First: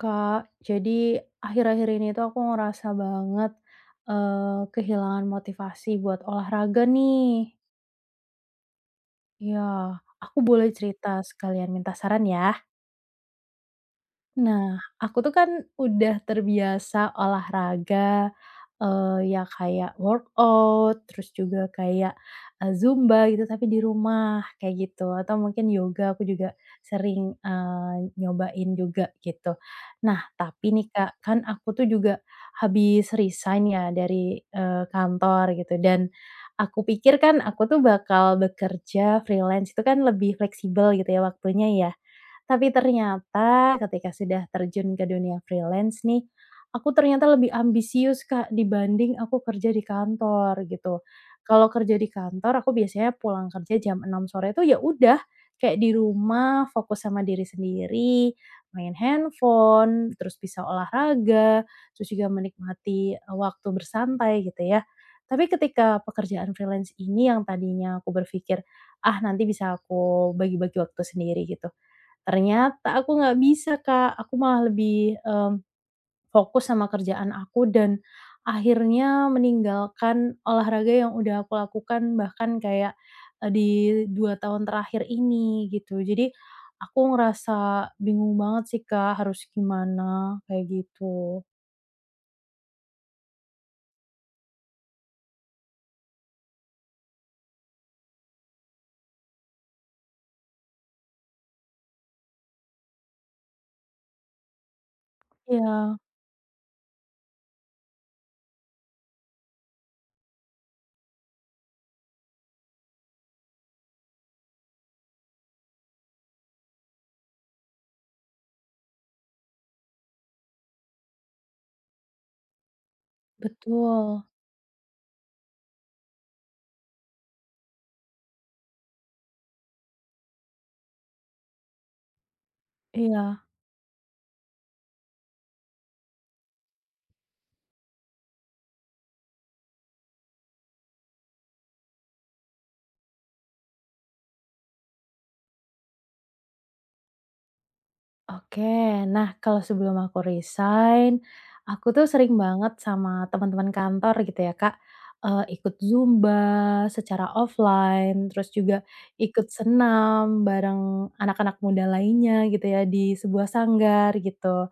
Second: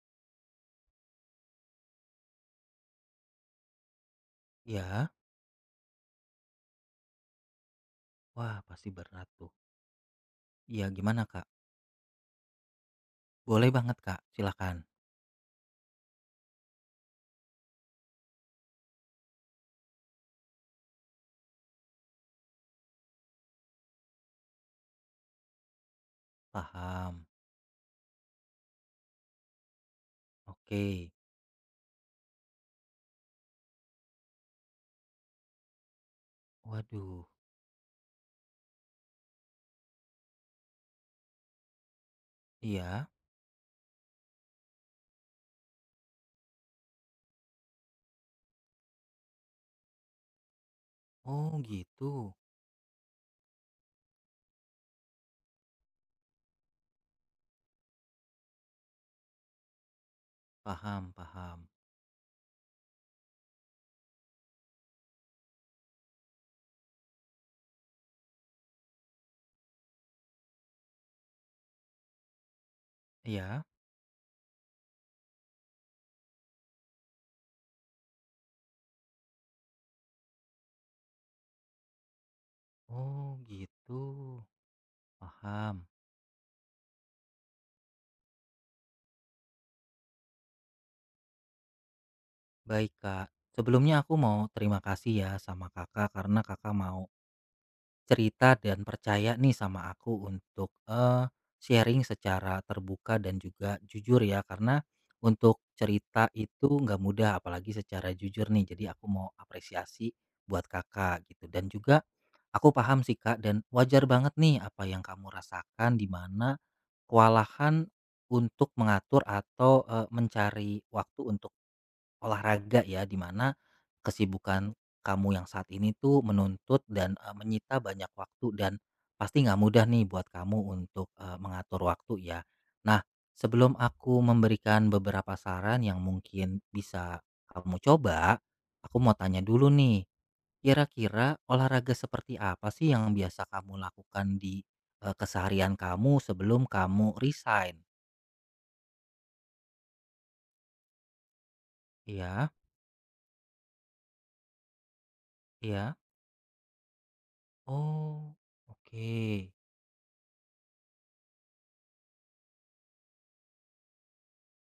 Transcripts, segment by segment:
Kak, jadi akhir-akhir ini tuh aku ngerasa banget, Iya? kehilangan motivasi buat olahraga nih. Wah, pasti berat tuh. Ya, aku boleh Iya, gimana, cerita Kak? sekalian minta saran ya? Boleh banget, Kak. Silakan. Nah, aku tuh kan udah terbiasa olahraga, ya kayak workout, terus juga kayak, zumba gitu, tapi di rumah, kayak gitu. Atau mungkin yoga aku juga Paham. sering, nyobain juga, gitu. Nah, tapi Oke. nih Kak, kan aku tuh juga habis resign ya dari, kantor gitu, dan aku pikir Waduh. kan aku tuh bakal bekerja freelance, itu kan lebih fleksibel gitu ya waktunya ya. Tapi Iya. ternyata ketika sudah terjun ke dunia freelance nih, aku ternyata lebih ambisius, Kak, dibanding aku kerja di kantor gitu. Oh, Kalau kerja di gitu. kantor aku biasanya pulang kerja jam 6 sore itu ya udah kayak di rumah fokus sama diri sendiri, main handphone, terus bisa Paham, olahraga, paham. terus juga menikmati, waktu bersantai gitu ya. Tapi ketika pekerjaan freelance ini yang tadinya aku berpikir, "Ah, nanti bisa aku bagi-bagi waktu sendiri," gitu. Ternyata aku nggak Iya. bisa, Kak. Aku malah lebih, fokus sama kerjaan aku dan akhirnya meninggalkan olahraga yang udah aku lakukan bahkan kayak, Oh, di gitu. 2 tahun terakhir ini Paham. gitu. Jadi aku ngerasa bingung banget sih, Kak, harus gimana kayak gitu. Baik, Kak. Sebelumnya aku mau terima kasih ya sama Kakak karena Kakak mau cerita dan percaya nih sama aku untuk sharing secara terbuka dan juga jujur ya, karena untuk Iya, cerita itu nggak mudah apalagi secara jujur nih, jadi aku mau apresiasi buat kakak gitu. Dan juga aku paham sih Kak, dan wajar banget nih apa yang kamu rasakan, di mana kewalahan untuk mengatur atau mencari waktu untuk olahraga ya, di mana betul. kesibukan kamu yang saat ini tuh menuntut dan, menyita banyak waktu, dan pasti nggak mudah nih buat kamu untuk, mengatur waktu ya. Nah, Iya. sebelum aku memberikan beberapa saran yang mungkin bisa kamu coba, aku mau tanya dulu nih, kira-kira olahraga seperti apa sih yang biasa kamu lakukan di, keseharian kamu sebelum kamu resign? Oke, nah kalau sebelum aku resign, aku tuh sering Iya banget sama teman-teman kantor gitu ya Kak, ikut iya. Zumba secara offline, Oh, terus juga ikut oke, senam bareng anak-anak muda lainnya gitu ya di sebuah sanggar gitu.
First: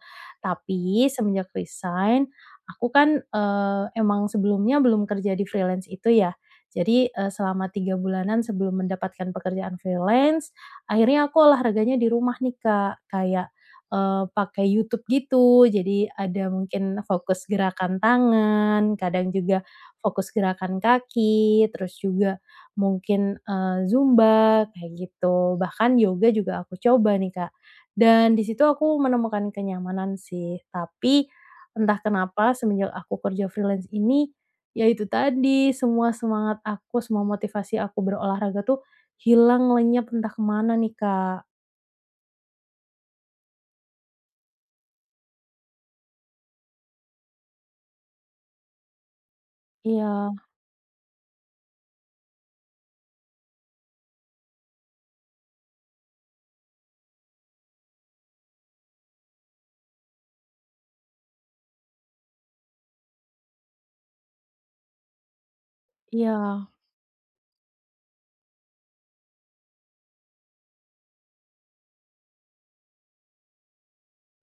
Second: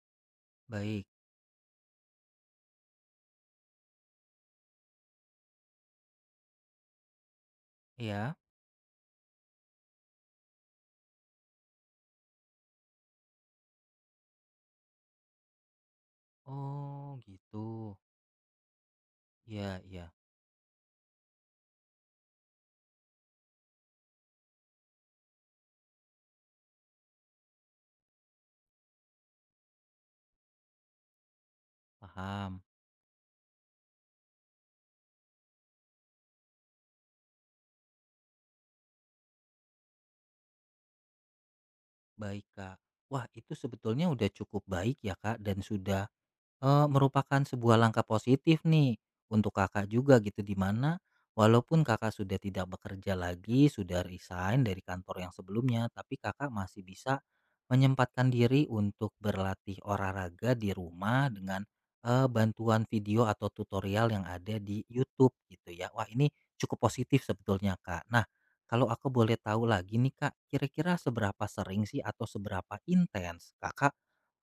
baik. Tapi semenjak resign, aku kan, emang sebelumnya belum kerja di freelance itu ya. Jadi, selama tiga Iya? bulanan sebelum mendapatkan pekerjaan freelance, akhirnya aku olahraganya di rumah nih Kak, kayak pakai YouTube gitu. Jadi ada mungkin Oh, fokus gitu. gerakan tangan, kadang juga Iya iya, fokus gerakan kaki, terus juga mungkin, zumba kayak gitu. Bahkan yoga juga aku coba nih, Kak. Dan di situ aku menemukan kenyamanan sih, tapi entah kenapa paham. semenjak aku kerja freelance ini, ya itu tadi, semua semangat aku, semua motivasi aku berolahraga tuh hilang, lenyap, entah kemana nih, Kak. Baik, Kak. Wah, itu sebetulnya udah cukup baik ya, Kak, dan sudah, merupakan sebuah langkah positif nih untuk Kakak juga gitu, Iya, di mana walaupun Kakak sudah tidak bekerja lagi, sudah resign dari kantor yang sebelumnya, tapi Kakak masih bisa menyempatkan diri untuk berlatih olahraga di rumah dengan, bantuan video atau tutorial yang ada di YouTube gitu ya. Wah, ini iya. cukup positif sebetulnya, Kak. Nah, kalau aku boleh tahu lagi nih, Kak, kira-kira seberapa sering sih atau seberapa intens Kakak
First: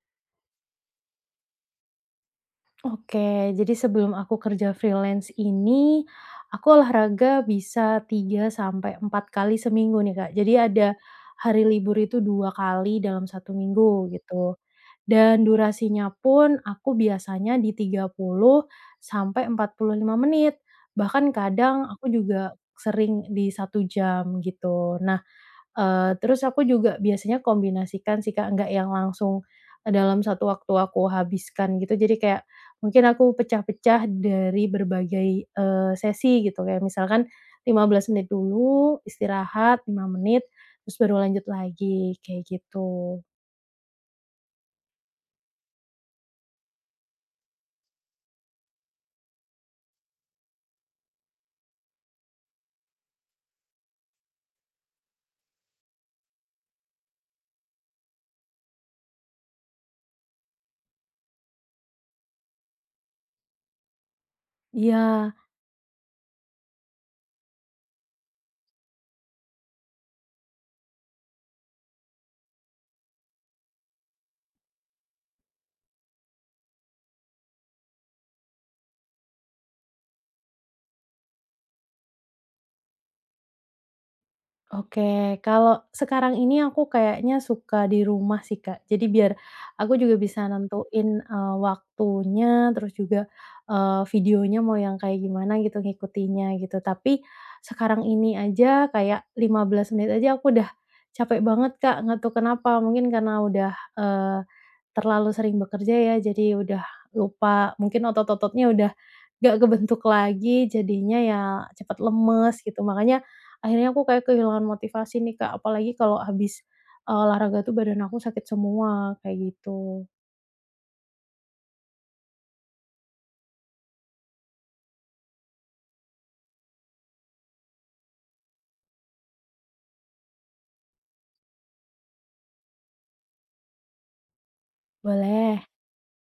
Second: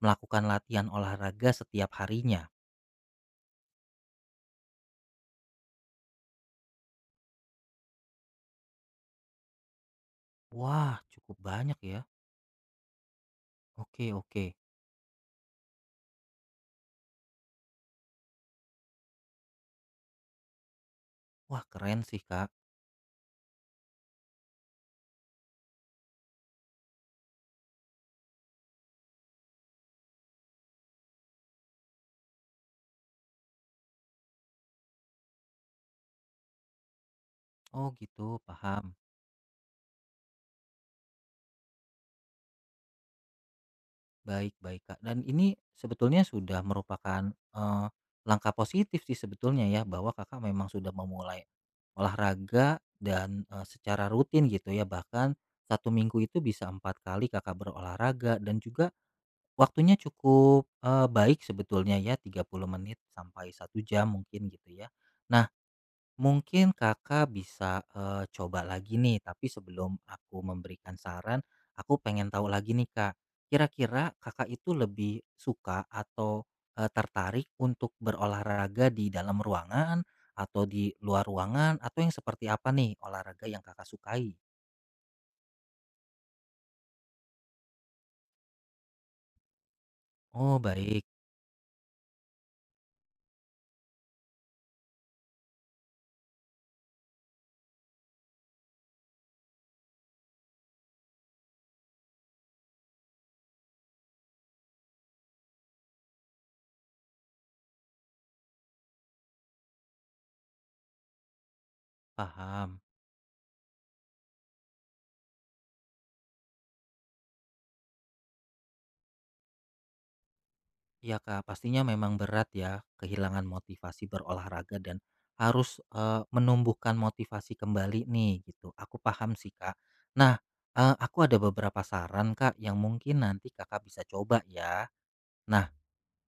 melakukan latihan olahraga setiap harinya? Oke, jadi sebelum aku kerja freelance ini, aku olahraga bisa 3 sampai 4 kali seminggu nih, Kak. Jadi ada Wah, cukup hari banyak libur ya. itu 2 kali dalam satu Oke, minggu oke. gitu. Dan durasinya pun aku biasanya di 30 sampai 45 menit, bahkan Wah, kadang keren aku sih, Kak. juga sering di 1 jam gitu. Nah, terus aku juga biasanya kombinasikan sih, Kak, nggak yang langsung, dalam satu waktu aku habiskan gitu. Jadi kayak mungkin aku pecah-pecah dari berbagai, sesi gitu. Kayak misalkan Oh, 15 menit gitu, paham. dulu, istirahat 5 menit, terus baru lanjut lagi, kayak gitu. Baik, baik, Kak. Dan ini sebetulnya sudah merupakan eh, langkah positif sih sebetulnya ya, bahwa Kakak memang sudah memulai olahraga dan secara rutin gitu ya. Bahkan satu minggu itu bisa 4 kali Kakak berolahraga, dan juga waktunya cukup baik sebetulnya ya, 30 menit sampai 1 jam mungkin gitu ya. Iya. Nah, mungkin Kakak bisa, coba lagi nih, tapi sebelum aku memberikan saran, aku pengen tahu lagi nih, Kak. Kira-kira Kakak itu lebih suka atau, tertarik untuk berolahraga di dalam ruangan atau di luar ruangan, atau yang seperti apa nih olahraga yang Kakak sukai? Oke, kalau sekarang ini aku kayaknya suka di rumah sih, Kak. Jadi biar aku juga bisa Oh, baik, nentuin, waktunya, terus juga, videonya mau yang kayak gimana gitu, ngikutinya gitu. Tapi sekarang ini aja kayak 15 menit aja aku udah capek banget, Kak, nggak tahu kenapa. Mungkin karena udah, terlalu sering bekerja ya, jadi udah lupa. Mungkin otot-ototnya udah gak kebentuk lagi, jadinya ya cepat lemes paham. gitu. Makanya akhirnya aku kayak kehilangan motivasi nih, Kak, apalagi kalau habis, olahraga tuh badan aku sakit semua, kayak gitu. Iya Kak, pastinya memang berat ya kehilangan motivasi berolahraga, dan harus menumbuhkan motivasi kembali nih gitu. Aku paham sih Kak. Nah, aku ada beberapa saran Kak yang mungkin nanti Kakak bisa coba ya. Boleh, Nah,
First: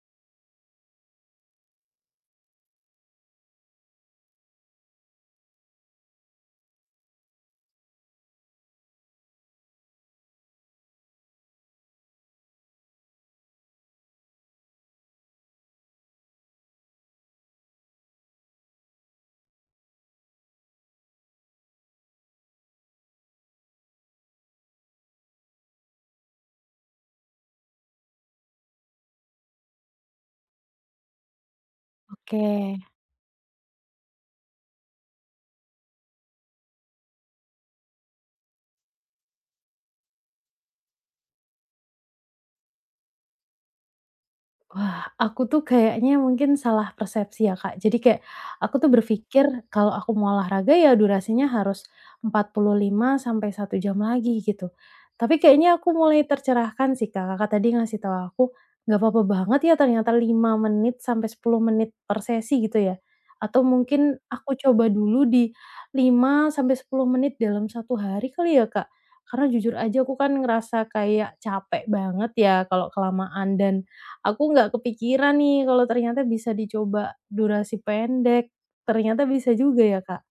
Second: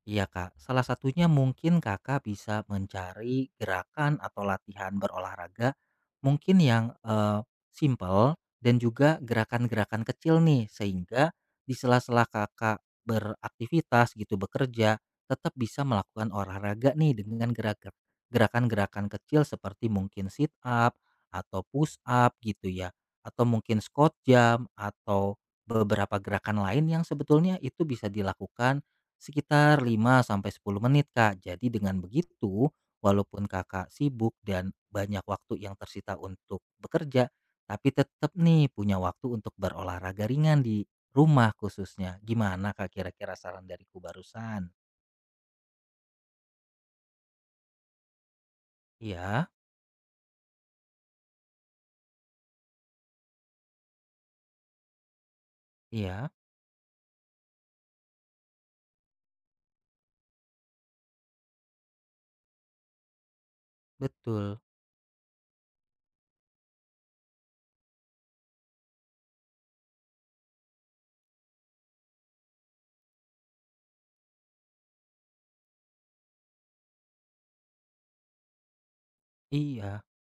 iya Kak, salah satunya mungkin Kakak bisa mencari gerakan atau latihan berolahraga mungkin yang simple dan juga gerakan-gerakan kecil nih, sehingga di sela-sela Kakak beraktivitas gitu bekerja tetap bisa melakukan olahraga nih dengan gerakan-gerakan kecil seperti mungkin sit up atau push up gitu ya, atau mungkin squat jam atau beberapa gerakan lain yang sebetulnya itu bisa dilakukan sekitar 5 sampai 10 menit, Kak. Jadi dengan oke. begitu, walaupun Kakak sibuk dan banyak waktu yang tersita untuk bekerja, tapi tetap nih punya waktu untuk berolahraga ringan di rumah khususnya. Gimana Kak kira-kira saran dariku barusan? Wah, aku tuh kayaknya mungkin salah persepsi ya, Kak. Jadi kayak aku tuh berpikir Iya, kalau aku mau olahraga ya durasinya harus 45 sampai 1 jam lagi gitu. Tapi kayaknya aku mulai iya, tercerahkan sih, Kak. Kakak tadi ngasih tahu aku nggak apa-apa banget ya ternyata 5 menit sampai 10 menit per sesi gitu ya. Atau mungkin betul. aku coba dulu di 5 sampai 10 menit dalam 1 hari kali ya, Kak. Karena jujur aja aku kan ngerasa kayak capek banget ya kalau kelamaan dan aku nggak kepikiran nih kalau ternyata bisa dicoba durasi pendek, ternyata bisa juga ya, Iya. Kak.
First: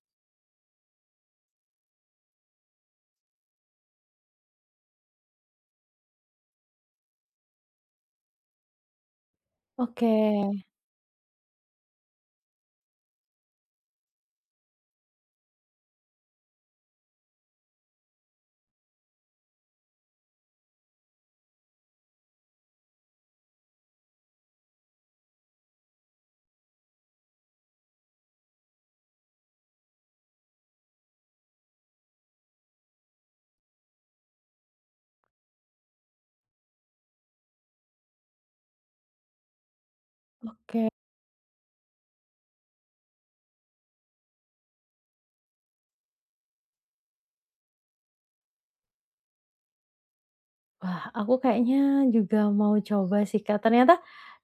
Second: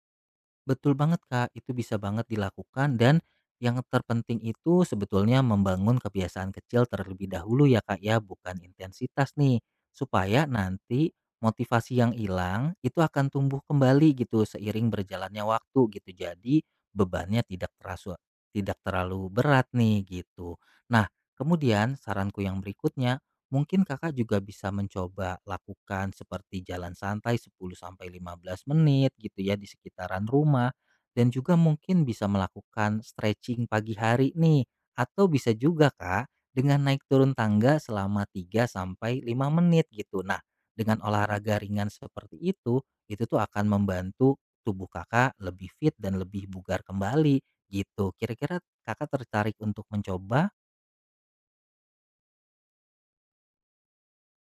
Betul banget, Kak, itu bisa banget dilakukan, dan yang terpenting itu sebetulnya membangun kebiasaan kecil terlebih dahulu ya, Kak, ya, bukan intensitas nih. Oke, Supaya nanti motivasi yang hilang itu akan tumbuh kembali gitu seiring berjalannya waktu gitu. Jadi bebannya tidak terasa, tidak terlalu berat nih gitu. Nah, kemudian saranku yang berikutnya, mungkin Kakak juga bisa mencoba lakukan seperti jalan santai 10-15 menit gitu ya di sekitaran rumah, dan juga mungkin bisa melakukan stretching pagi hari nih, atau bisa juga Kak dengan naik turun tangga selama 3 sampai 5 menit gitu. Nah, oke. dengan olahraga ringan seperti itu tuh akan membantu tubuh Kakak lebih fit dan lebih bugar kembali gitu. Kira-kira Kakak tertarik untuk mencoba? Wah, aku kayaknya juga mau coba sih, Kak. Ternyata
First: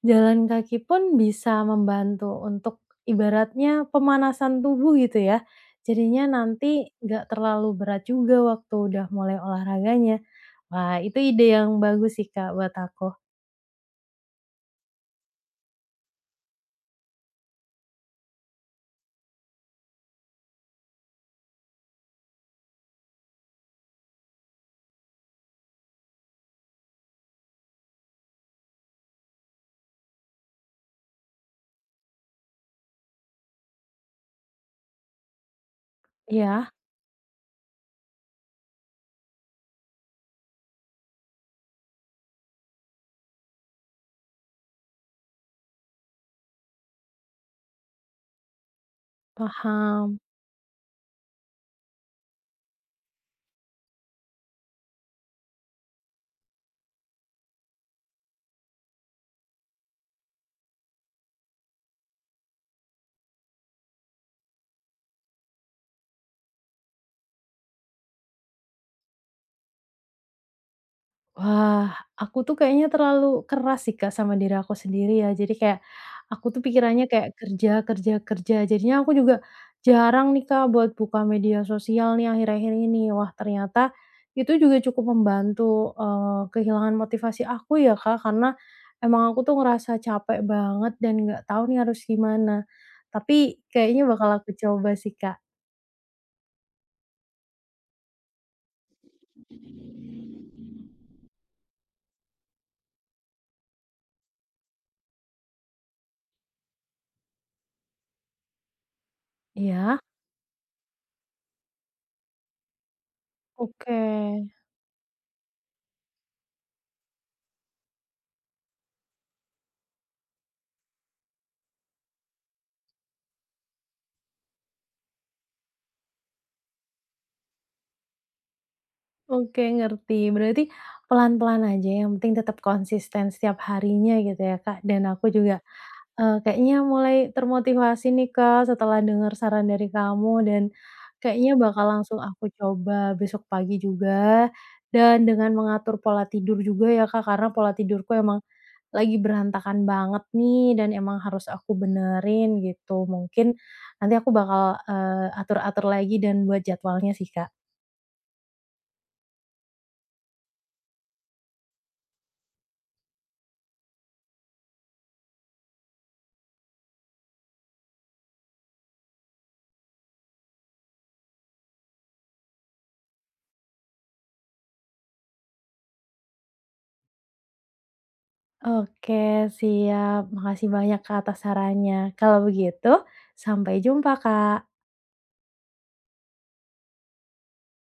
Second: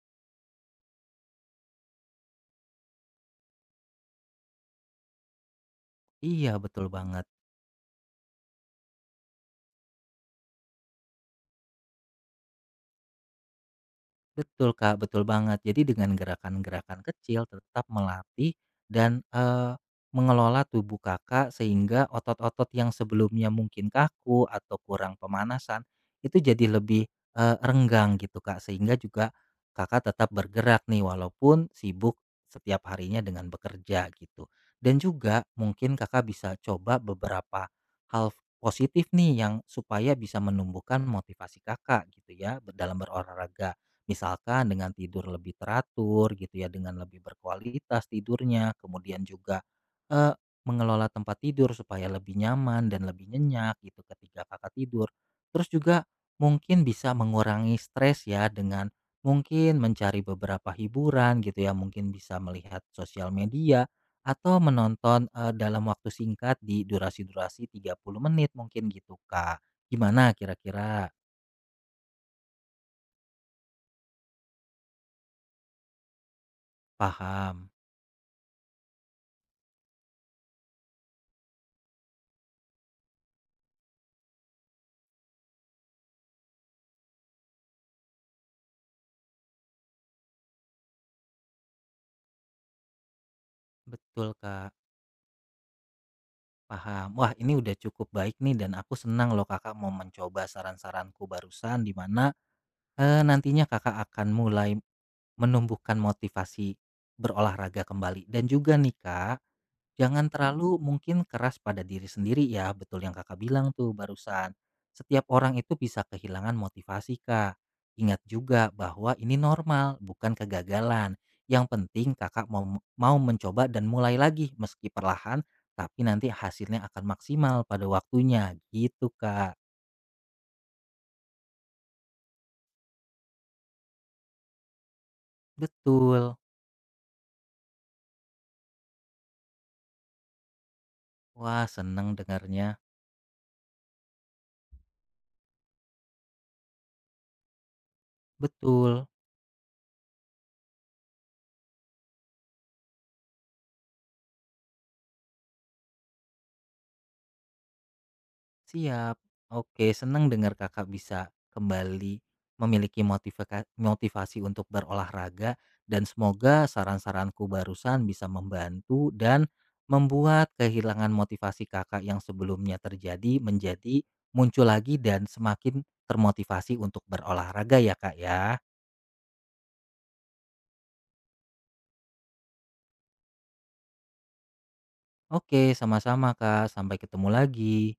jalan kaki pun bisa membantu untuk ibaratnya pemanasan tubuh gitu ya. Jadinya Iya, nanti betul banget. nggak terlalu berat juga waktu udah mulai olahraganya. Wah, itu ide yang bagus sih, Kak, buat aku. Betul, Kak, betul banget. Jadi dengan gerakan-gerakan kecil tetap melatih dan, mengelola tubuh Kakak sehingga otot-otot yang sebelumnya mungkin kaku atau kurang pemanasan itu jadi lebih, renggang gitu, Kak, sehingga juga Kakak tetap bergerak nih walaupun sibuk setiap harinya dengan bekerja gitu. Dan juga mungkin Kakak bisa Iya, coba beberapa hal positif nih yang supaya bisa menumbuhkan motivasi Kakak gitu ya, dalam berolahraga. Misalkan dengan tidur lebih teratur gitu ya, dengan lebih berkualitas tidurnya, kemudian juga, paham. eee, mengelola tempat tidur supaya lebih nyaman dan lebih nyenyak gitu ketika Kakak tidur. Terus juga mungkin bisa mengurangi stres ya dengan mungkin mencari beberapa hiburan gitu ya, mungkin bisa melihat sosial media atau menonton, dalam waktu singkat di durasi-durasi 30 menit mungkin gitu, Kak. Gimana kira-kira? Wah, aku tuh kayaknya terlalu keras sih, Kak, sama diri aku sendiri ya. Jadi kayak aku tuh pikirannya kayak Paham? kerja, kerja, kerja. Jadinya aku juga jarang nih, Kak, buat buka media sosial nih akhir-akhir ini. Wah, ternyata itu juga cukup membantu, kehilangan motivasi aku ya, Kak, karena emang aku tuh ngerasa capek banget dan nggak tahu nih harus gimana. Tapi kayaknya bakal Betul, aku Kak. coba sih, Kak. Paham. Wah, ini udah cukup baik nih dan aku senang loh Kakak mau mencoba saran-saranku barusan, di mana nantinya Kakak akan mulai menumbuhkan motivasi berolahraga kembali. Dan juga nih Kak, Ya. jangan terlalu mungkin keras pada diri sendiri ya, betul yang Kakak bilang tuh Oke. barusan. Setiap orang itu bisa kehilangan motivasi, Kak. Ingat juga bahwa ini normal, bukan kegagalan. Yang penting Kakak mau mencoba dan mulai lagi meski perlahan, tapi nanti hasilnya akan maksimal pada waktunya. Gitu, Kak. Oke, ngerti. Berarti pelan-pelan aja, yang penting tetap konsisten setiap harinya gitu ya, Kak. Dan aku juga, Betul. Kayaknya mulai termotivasi nih, Kak, setelah dengar saran dari kamu dan kayaknya Wah, bakal seneng langsung aku dengarnya. coba besok pagi juga dan dengan mengatur pola tidur juga ya, Kak, karena pola tidurku emang Betul. lagi berantakan banget nih dan emang harus aku benerin gitu. Mungkin nanti aku bakal, atur-atur lagi dan buat jadwalnya sih, Kak. Siap. Oke, senang dengar Kakak bisa kembali memiliki motivasi untuk berolahraga, dan semoga saran-saranku barusan bisa membantu dan membuat kehilangan motivasi Kakak yang sebelumnya terjadi menjadi muncul lagi dan semakin termotivasi untuk berolahraga ya, Kak ya. Oke, siap. Makasih banyak, Kak, atas sarannya. Kalau begitu, sampai jumpa, Kak. Oke, sama-sama Kak. Sampai ketemu lagi.